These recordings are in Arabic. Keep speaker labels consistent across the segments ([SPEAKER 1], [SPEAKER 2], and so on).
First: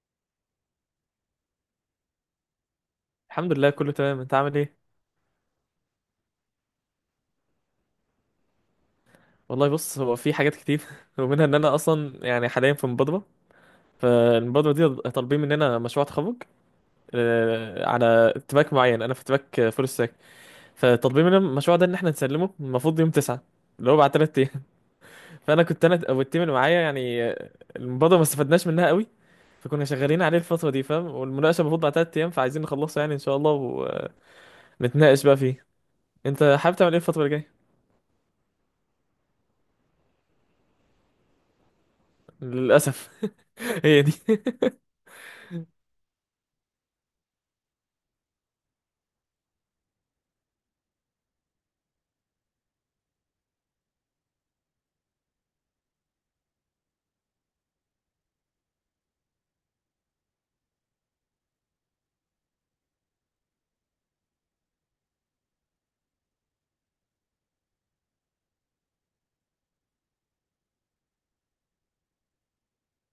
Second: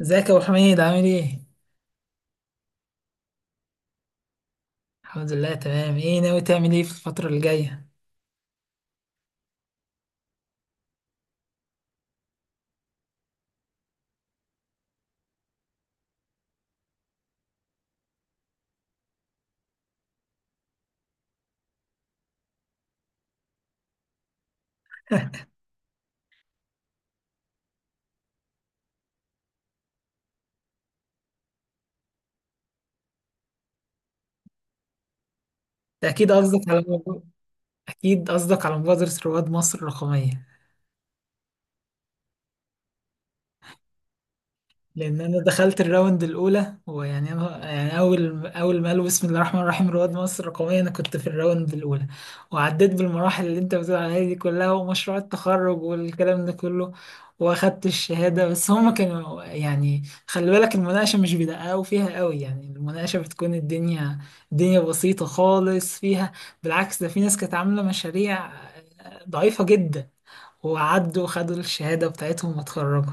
[SPEAKER 1] ازيك يا ابو حميد؟ عامل ايه؟
[SPEAKER 2] الحمد لله كله تمام. انت عامل ايه؟
[SPEAKER 1] الحمد لله تمام. ايه ناوي تعمل ايه في الفترة اللي جاية؟
[SPEAKER 2] والله بص، هو في حاجات كتير. ومنها ان انا اصلا يعني حاليا في مبادره. فالمبادره دي طالبين مننا مشروع تخرج، على تراك معين. انا في تراك فول ستاك. فطالبين مننا المشروع ده ان احنا نسلمه المفروض يوم 9، اللي هو بعد 3 ايام. فانا كنت انا والتيم اللي معايا يعني، المبادره ما استفدناش منها قوي. فكنا شغالين عليه الفتره دي، فاهم؟ والمناقشه المفروض بعد 3 ايام، فعايزين نخلصه يعني ان شاء الله ونتناقش بقى فيه.
[SPEAKER 1] ده اكيد
[SPEAKER 2] انت
[SPEAKER 1] قصدك
[SPEAKER 2] حابب
[SPEAKER 1] على
[SPEAKER 2] تعمل ايه الفتره
[SPEAKER 1] مبادرة.
[SPEAKER 2] اللي جايه؟
[SPEAKER 1] اكيد قصدك على مبادرة رواد مصر الرقمية.
[SPEAKER 2] للاسف، هي دي.
[SPEAKER 1] لان انا دخلت الراوند الاولى. أنا اول ما قالوا بسم الله الرحمن الرحيم رواد مصر الرقميه، انا كنت في الراوند الاولى، وعديت بالمراحل اللي انت بتقول عليها دي كلها، ومشروع التخرج والكلام ده كله، واخدت الشهاده. بس هم كانوا يعني خلي بالك المناقشه مش بيدققوا فيها قوي، يعني المناقشه بتكون الدنيا الدنيا بسيطه خالص فيها. بالعكس، ده في ناس كانت عامله مشاريع ضعيفه جدا وعدوا وخدوا الشهاده بتاعتهم واتخرجوا.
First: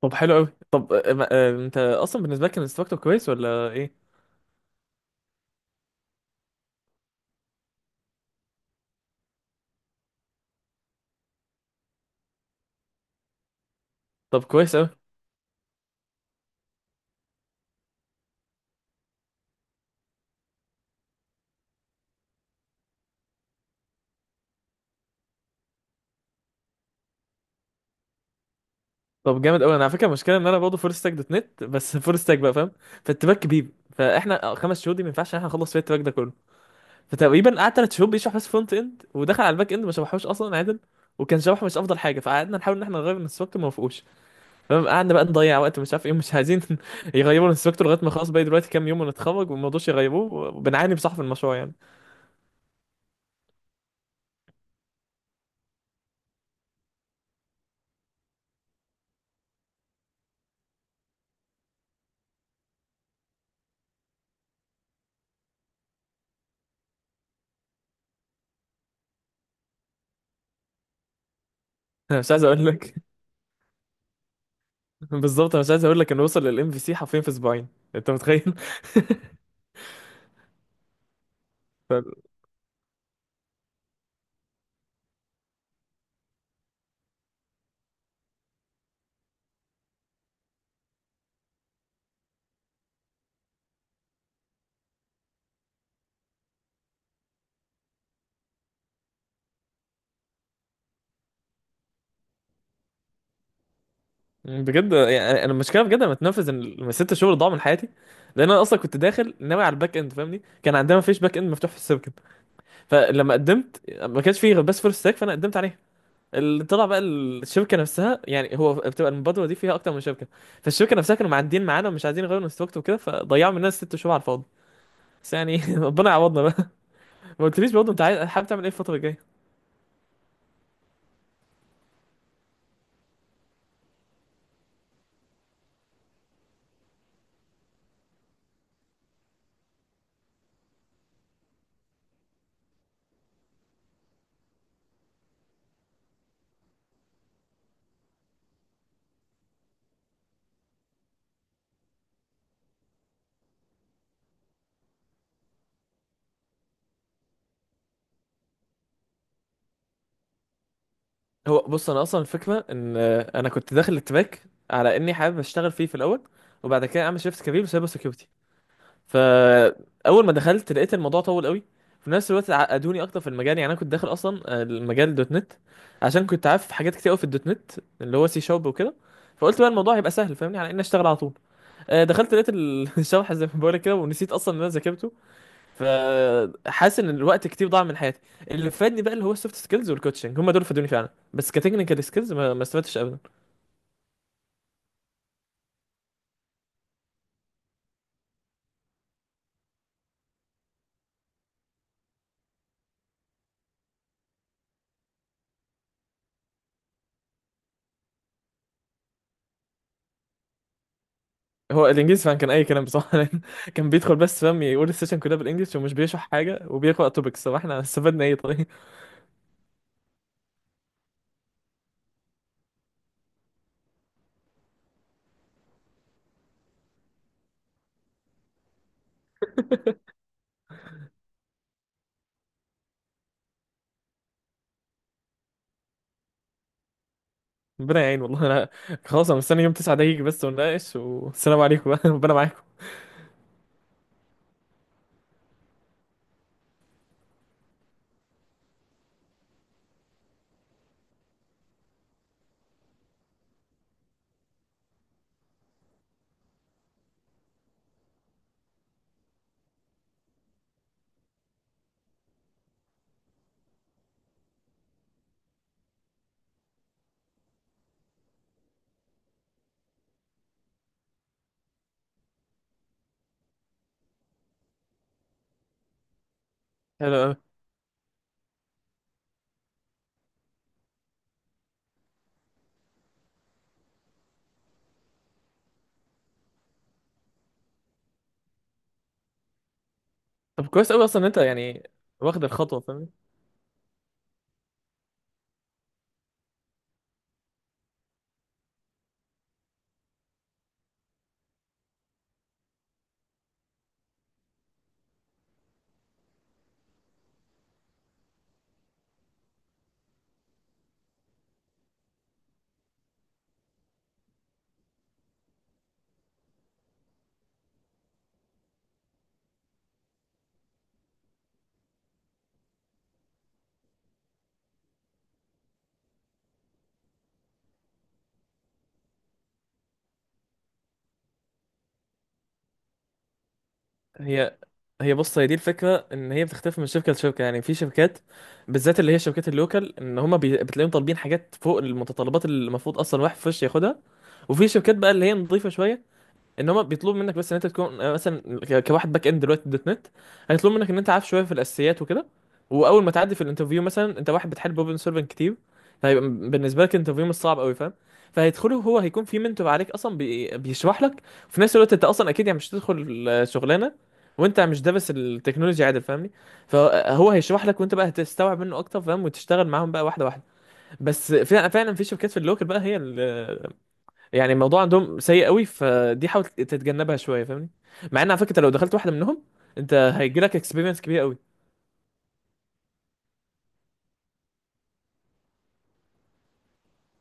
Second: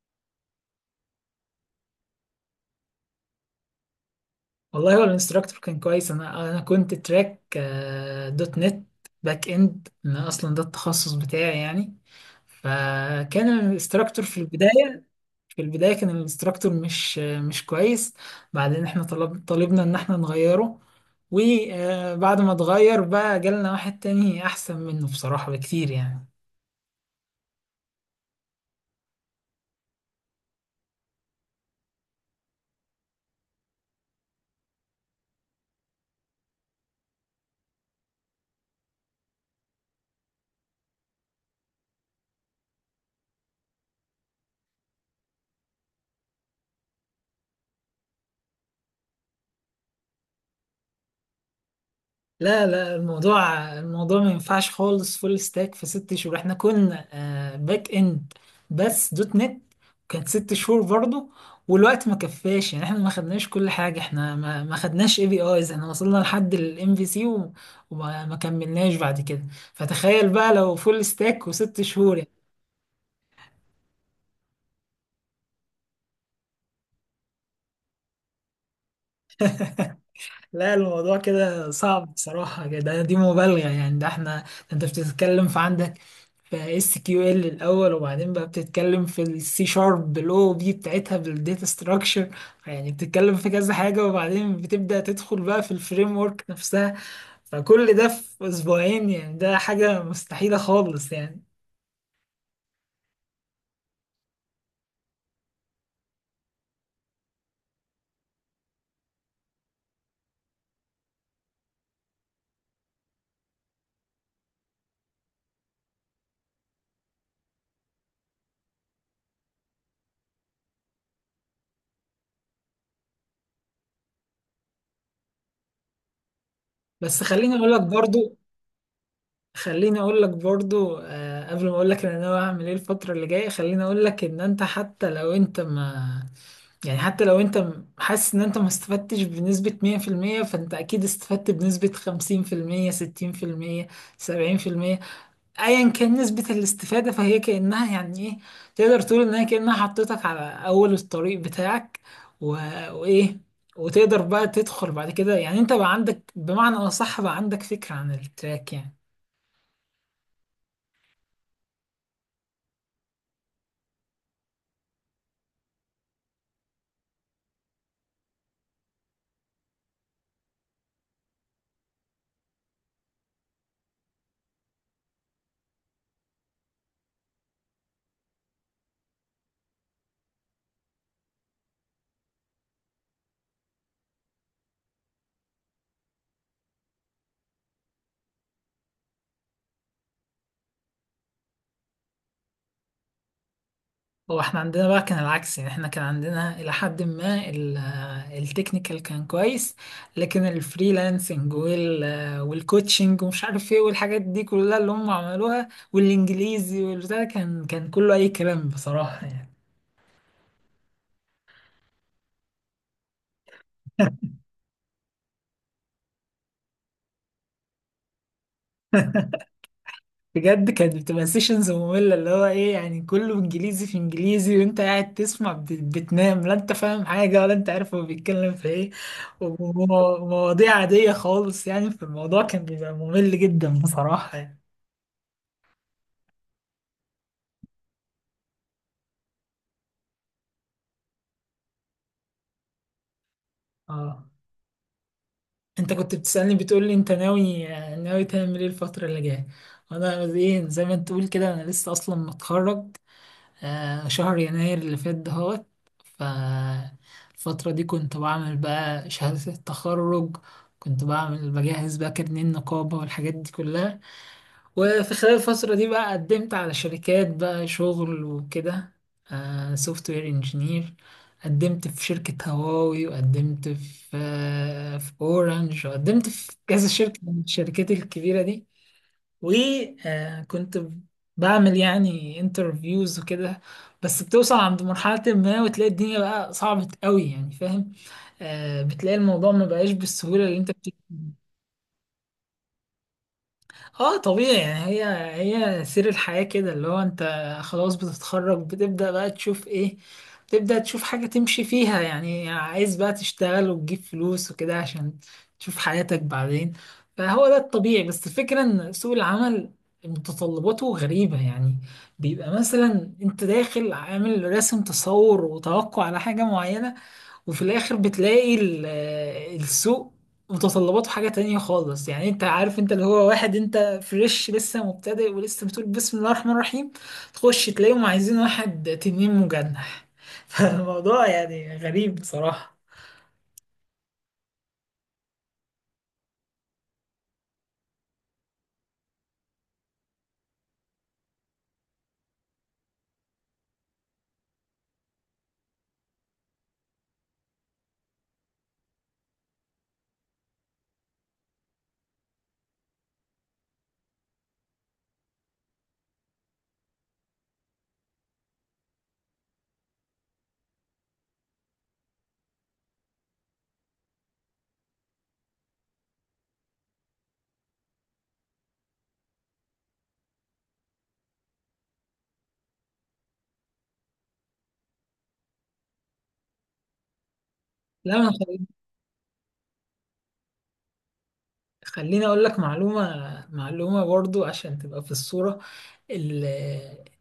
[SPEAKER 2] طب حلو قوي. طب انت اصلا بالنسبه لك كان الانستراكتور كويس ولا ايه؟
[SPEAKER 1] والله هو الانستراكتور كان كويس. انا كنت تراك دوت نت باك اند. انا اصلا ده التخصص بتاعي يعني. فكان الانستراكتور في
[SPEAKER 2] طب كويس قوي.
[SPEAKER 1] البدايه، في البدايه كان الانستراكتور مش كويس. بعدين احنا طلبنا ان احنا نغيره، وبعد ما اتغير بقى جالنا واحد تاني احسن منه بصراحه بكتير يعني.
[SPEAKER 2] طب جامد قوي. انا على فكره المشكله ان انا برضه فول ستاك دوت نت بس، فول ستاك بقى فاهم؟ فالتراك كبير. فاحنا خمس شهور دي ما ينفعش ان احنا نخلص فيها التراك ده كله. فتقريبا قعد ثلاث شهور بيشرح بس فرونت اند، ودخل على الباك اند ما شرحوش اصلا عادل. وكان شرحه مش افضل حاجه، فقعدنا نحاول ان احنا نغير الانستراكتور ما وافقوش. فاهم؟ قعدنا بقى نضيع وقت، مش عارف ايه، مش عايزين يغيروا الانستراكتور لغايه ما خلاص باقي دلوقتي كام يوم ونتخرج، وما رضوش يغيروه وبنعاني بصح في المشروع يعني.
[SPEAKER 1] لا لا، الموضوع الموضوع ما ينفعش خالص فول ستاك في ست شهور. احنا كنا باك اند بس دوت نت، كانت ست شهور برضو، والوقت ما كفاش يعني. احنا ما خدناش كل حاجة، احنا ما خدناش اي بي ايز. احنا وصلنا لحد الام في سي وما ما كملناش بعد كده. فتخيل بقى لو فول ستاك وست شهور.
[SPEAKER 2] مش عايز اقول لك. بالظبط انا مش عايز اقول لك انه وصل للام في سي حرفيا في اسبوعين. انت متخيل؟
[SPEAKER 1] لا، الموضوع كده صعب
[SPEAKER 2] ف-
[SPEAKER 1] بصراحة، ده دي مبالغة يعني. ده احنا ده انت بتتكلم في عندك في اس كيو ال الأول، وبعدين بقى بتتكلم في السي شارب بالاو بي بتاعتها بالداتا ستراكشر، يعني بتتكلم في كذا حاجة، وبعدين بتبدأ تدخل بقى في الفريم ورك نفسها. فكل ده في أسبوعين؟ يعني ده حاجة مستحيلة خالص يعني.
[SPEAKER 2] بجد يعني انا المشكله، بجد انا متنفذ ان الست شهور ضاعوا من حياتي. لان انا اصلا كنت داخل ناوي على الباك اند، فاهمني؟ كان عندنا مفيش باك اند مفتوح في السيركت. فلما قدمت، ما كانش فيه غير بس فول ستاك، فانا قدمت عليها. اللي طلع بقى، الشركه نفسها، يعني هو بتبقى المبادره دي فيها اكتر من شركه. فالشركه نفسها كانوا معدين معانا ومش عايزين يغيروا الانستراكتور وكده، فضيعوا مننا ست شهور على الفاضي. بس يعني ربنا يعوضنا بقى.
[SPEAKER 1] بس
[SPEAKER 2] ما
[SPEAKER 1] خليني أقول
[SPEAKER 2] قلتليش
[SPEAKER 1] لك
[SPEAKER 2] برضه، انت
[SPEAKER 1] برضو،
[SPEAKER 2] عايز حابب تعمل ايه الفتره الجايه؟
[SPEAKER 1] خليني اقول لك برضو، آه، قبل ما اقول لك انا ناوي اعمل ايه الفتره اللي جايه، خليني اقول لك ان انت حتى لو انت ما يعني حتى لو حاسس ان انت ما استفدتش بنسبة 100%، فانت اكيد استفدت بنسبة 50%، 60%، 70%. ايا كان نسبة الاستفادة، فهي كأنها يعني ايه، تقدر تقول انها كأنها حطيتك على اول الطريق بتاعك و... وايه، وتقدر بقى تدخل بعد كده. يعني انت بقى عندك، بمعنى اصح بقى عندك فكرة عن التراك يعني.
[SPEAKER 2] هو بص، انا اصلا الفكره ان انا كنت داخل التراك على اني حابب اشتغل فيه في الاول، وبعد كده اعمل شيفت كبير بسايبر سيكيورتي. فاول ما دخلت لقيت الموضوع طول قوي. في نفس الوقت عقدوني اكتر في المجال. يعني انا كنت داخل اصلا المجال دوت نت، عشان كنت عارف حاجات كتير قوي في الدوت نت، اللي هو سي شارب وكده. فقلت بقى الموضوع هيبقى سهل، فاهمني؟ على اني اشتغل على طول. دخلت لقيت الشرح زي ما بقولك كده، ونسيت اصلا ان انا ذاكرته. فحاسس ان الوقت كتير ضاع من حياتي. اللي فادني بقى اللي هو السوفت سكيلز والكوتشنج، هم دول فادوني فعلا، بس كتكنيكال سكيلز ما استفدتش ابدا.
[SPEAKER 1] هو احنا عندنا بقى كان العكس يعني. احنا كان عندنا الى حد ما التكنيكال كان كويس، لكن الفريلانسنج والكوتشنج ومش عارف ايه والحاجات دي كلها اللي هم عملوها، والانجليزي والبتاع ده كان كله اي كلام بصراحة يعني.
[SPEAKER 2] هو الانجليزي فعلا كان اي كلام بصراحه. لأن كان بيدخل بس، فاهم؟ يقول السيشن كلها بالانجلش ومش بيشرح حاجه، وبيقرا توبكس. طب احنا استفدنا ايه طيب؟
[SPEAKER 1] بجد كانت بتبقى سيشنز مملة. اللي هو ايه يعني، كله انجليزي في انجليزي، وانت قاعد تسمع بتنام. لا انت فاهم حاجة، ولا انت عارف هو بيتكلم في ايه. ومواضيع عادية خالص يعني في الموضوع، كان بيبقى ممل جدا بصراحة يعني.
[SPEAKER 2] ربنا يعين. والله انا خلاص انا مستني يوم 9 ده يجي بس ونناقش، والسلام عليكم بقى. ربنا معاكم.
[SPEAKER 1] اه، انت كنت بتسألني بتقول لي انت ناوي، ناوي تعمل ايه الفترة اللي جاية. وانا ايه زي ما انت تقول كده، انا لسه اصلا متخرج آه شهر يناير اللي فات دهوت. ف الفترة دي كنت بعمل بقى شهادة التخرج، كنت بعمل بجهز بقى كارنيه النقابة والحاجات دي كلها. وفي خلال الفترة دي بقى قدمت على شركات بقى شغل وكده، سوفت وير انجينير. قدمت في شركة هواوي، وقدمت في في اورنج، وقدمت في كذا
[SPEAKER 2] حلو
[SPEAKER 1] شركة
[SPEAKER 2] قوي.
[SPEAKER 1] من الشركات الكبيرة دي. وكنت بعمل يعني انترفيوز وكده، بس بتوصل عند مرحلة ما وتلاقي الدنيا بقى صعبة قوي يعني. فاهم، بتلاقي الموضوع ما بقاش بالسهولة اللي
[SPEAKER 2] طب
[SPEAKER 1] انت.
[SPEAKER 2] كويس قوي اصلا ان انت يعني واخد الخطوه، فاهم؟
[SPEAKER 1] اه طبيعي يعني. هي هي سير الحياة كده، اللي هو انت خلاص بتتخرج، بتبدأ بقى تشوف ايه، بتبدأ تشوف حاجة تمشي فيها يعني. عايز بقى تشتغل وتجيب فلوس وكده عشان تشوف حياتك بعدين. فهو ده الطبيعي. بس الفكرة ان سوق العمل متطلباته غريبة يعني. بيبقى مثلا انت داخل عامل راسم تصور وتوقع على حاجة معينة، وفي الاخر بتلاقي السوق متطلباته حاجة تانية خالص يعني. انت عارف انت اللي هو واحد انت فريش لسه مبتدئ، ولسه بتقول بسم الله الرحمن الرحيم تخش تلاقيهم عايزين واحد تنين مجنح. فالموضوع يعني غريب بصراحة.
[SPEAKER 2] هي هي بص، هي دي الفكره، ان هي بتختلف من شركه لشركه. يعني في شركات، بالذات اللي هي شركات اللوكال، ان هما بتلاقيهم طالبين حاجات فوق المتطلبات اللي المفروض اصلا واحد فريش ياخدها. وفي شركات بقى اللي هي نظيفه شويه، ان هم بيطلبوا منك بس ان انت تكون مثلا كواحد باك اند دلوقتي دوت نت، هيطلبوا منك ان انت عارف شويه في الاساسيات وكده. واول ما تعدي في الانترفيو، مثلا انت واحد بتحل بروبلم سولفنج كتير، فهيبقى بالنسبه لك الانترفيو مش صعب قوي، فاهم؟ فهيدخله، هو هيكون في منتور عليك اصلا بيشرح لك. وفي نفس الوقت انت اصلا اكيد يعني مش هتدخل شغلانه وانت مش دارس التكنولوجي عادل، فاهمني؟ فهو هيشرح لك وانت بقى هتستوعب منه اكتر، فاهم؟ وتشتغل معاهم بقى واحده واحده. بس فعلا فعلا في شركات في اللوكل بقى، هي يعني الموضوع عندهم سيء قوي، فدي حاول تتجنبها شويه، فاهمني؟
[SPEAKER 1] لا
[SPEAKER 2] مع
[SPEAKER 1] ما
[SPEAKER 2] ان على فكره
[SPEAKER 1] خل-
[SPEAKER 2] لو دخلت واحده منهم، انت هيجي لك اكسبيرينس كبيره قوي.
[SPEAKER 1] خليني اقول لك معلومة، معلومة برضو عشان تبقى في الصورة. ال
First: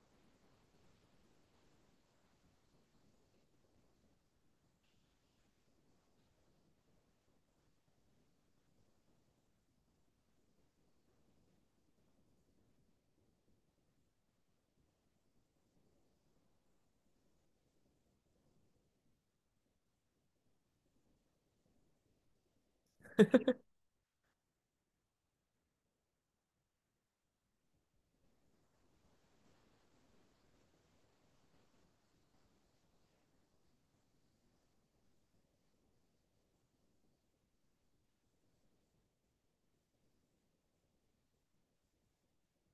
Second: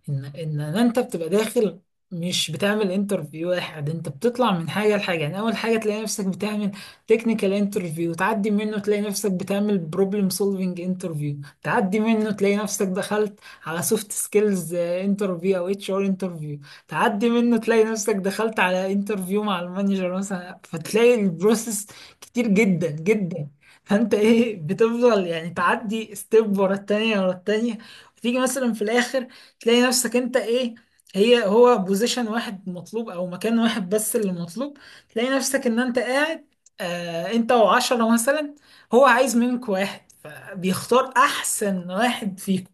[SPEAKER 1] ان ان إن انت بتبقى داخل، مش بتعمل انترفيو واحد. انت بتطلع من حاجه لحاجه يعني. اول حاجه تلاقي نفسك بتعمل تكنيكال انترفيو، تعدي منه تلاقي نفسك بتعمل بروبلم سولفنج انترفيو، تعدي منه تلاقي نفسك دخلت على سوفت سكيلز انترفيو او اتش ار انترفيو، تعدي منه تلاقي نفسك دخلت على انترفيو مع المانجر مثلا. فتلاقي البروسيس كتير جدا. فانت ايه بتفضل يعني تعدي ستيب ورا التانية ورا التانية. تيجي مثلا في الاخر تلاقي نفسك انت ايه، هو بوزيشن واحد مطلوب او مكان واحد بس اللي مطلوب. تلاقي نفسك ان انت قاعد آه انت وعشرة مثلا، هو عايز منك واحد، فبيختار احسن واحد فيكم.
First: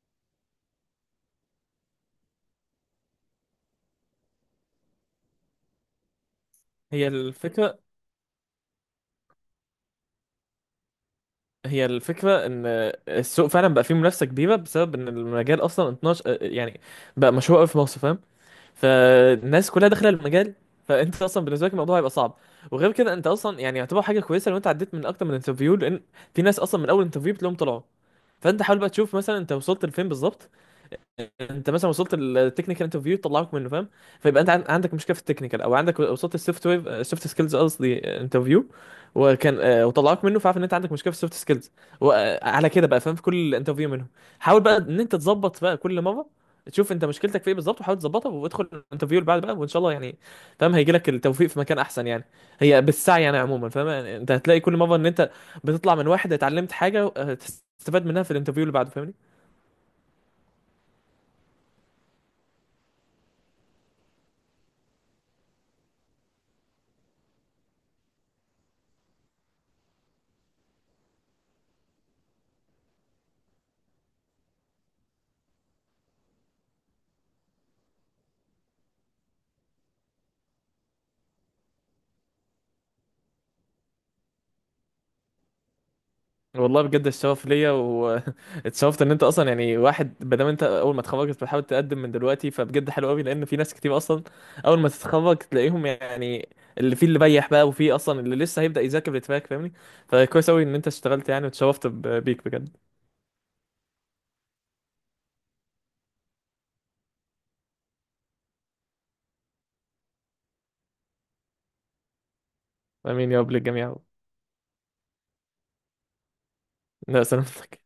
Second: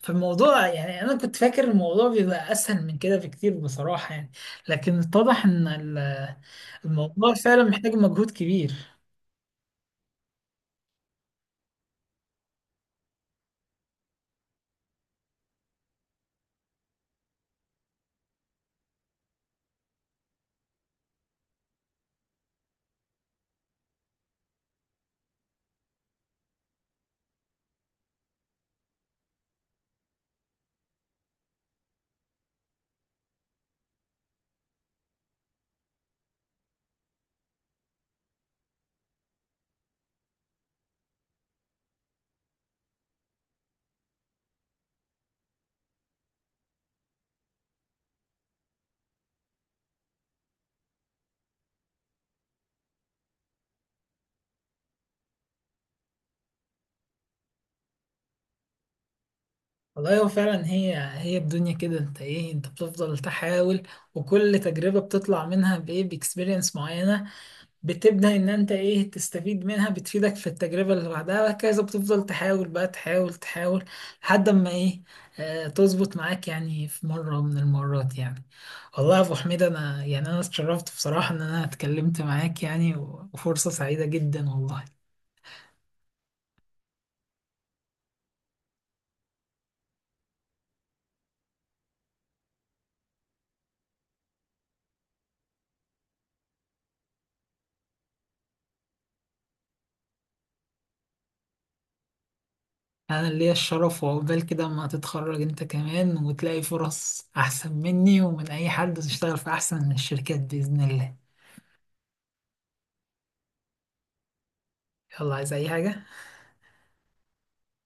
[SPEAKER 1] فالموضوع يعني انا كنت فاكر الموضوع بيبقى اسهل من كده بكتير بصراحة يعني. لكن اتضح ان
[SPEAKER 2] هي
[SPEAKER 1] الموضوع فعلا
[SPEAKER 2] الفكره
[SPEAKER 1] محتاج مجهود كبير.
[SPEAKER 2] هي الفكره ان السوق فعلا بقى فيه منافسه كبيره، بسبب ان المجال اصلا 12 يعني بقى مشهور قوي في مصر، فاهم؟ فالناس كلها داخله المجال. فانت اصلا بالنسبه لك الموضوع هيبقى صعب. وغير كده انت اصلا يعني يعتبر حاجه كويسه لو انت عديت من اكتر من انترفيو، لان في ناس اصلا من اول انترفيو بتلاقيهم طلعوا. فانت حاول بقى تشوف مثلا انت وصلت لفين بالظبط. انت مثلا وصلت التكنيكال انترفيو طلعوك منه، فاهم؟ فيبقى انت عندك مشكله في التكنيكال، او عندك وصلت السوفت وير، السوفت سكيلز قصدي، انترفيو وكان وطلعوك منه، فعارف ان انت عندك مشكله في السوفت سكيلز. وعلى كده بقى، فاهم؟ في كل انترفيو منهم حاول بقى ان انت تظبط بقى، كل مره تشوف انت مشكلتك في ايه بالظبط وحاول تظبطها، وادخل الانترفيو اللي بعد بقى وان شاء الله يعني، فاهم؟ هيجي لك التوفيق في مكان احسن يعني. هي بالسعي يعني عموما، فاهم؟ يعني انت هتلاقي كل مره ان انت بتطلع من واحد اتعلمت حاجه تستفاد منها في الانترفيو اللي بعده، فاهمني؟
[SPEAKER 1] والله هو فعلا هي هي الدنيا كده، انت ايه انت بتفضل تحاول، وكل تجربة بتطلع منها بايه باكسبيرينس معينة. بتبدأ ان انت ايه تستفيد منها، بتفيدك في التجربة اللي بعدها وهكذا. بتفضل تحاول بقى، تحاول تحاول لحد ما ايه، اه تظبط معاك يعني في مرة من المرات يعني. والله يا ابو حميد، انا يعني انا اتشرفت بصراحة ان انا اتكلمت معاك يعني، وفرصة سعيدة جدا والله.
[SPEAKER 2] والله بجد الشغف ليا، واتشرفت ان انت اصلا، يعني واحد ما دام انت اول ما اتخرجت بتحاول تقدم من دلوقتي، فبجد حلو قوي. لان في ناس كتير اصلا اول ما تتخرج تلاقيهم يعني اللي فيه اللي بيح بقى، وفيه اصلا اللي لسه هيبدأ يذاكر للتراك، فاهمني؟ فكويس قوي ان انت اشتغلت يعني، واتشرفت بيك بجد.
[SPEAKER 1] انا ليا الشرف، وعقبال كده اما تتخرج انت كمان، وتلاقي فرص احسن مني ومن اي حد، وتشتغل في احسن من الشركات باذن الله.
[SPEAKER 2] امين يا رب للجميع.
[SPEAKER 1] يلا، عايز اي حاجه؟
[SPEAKER 2] لا سلامتك.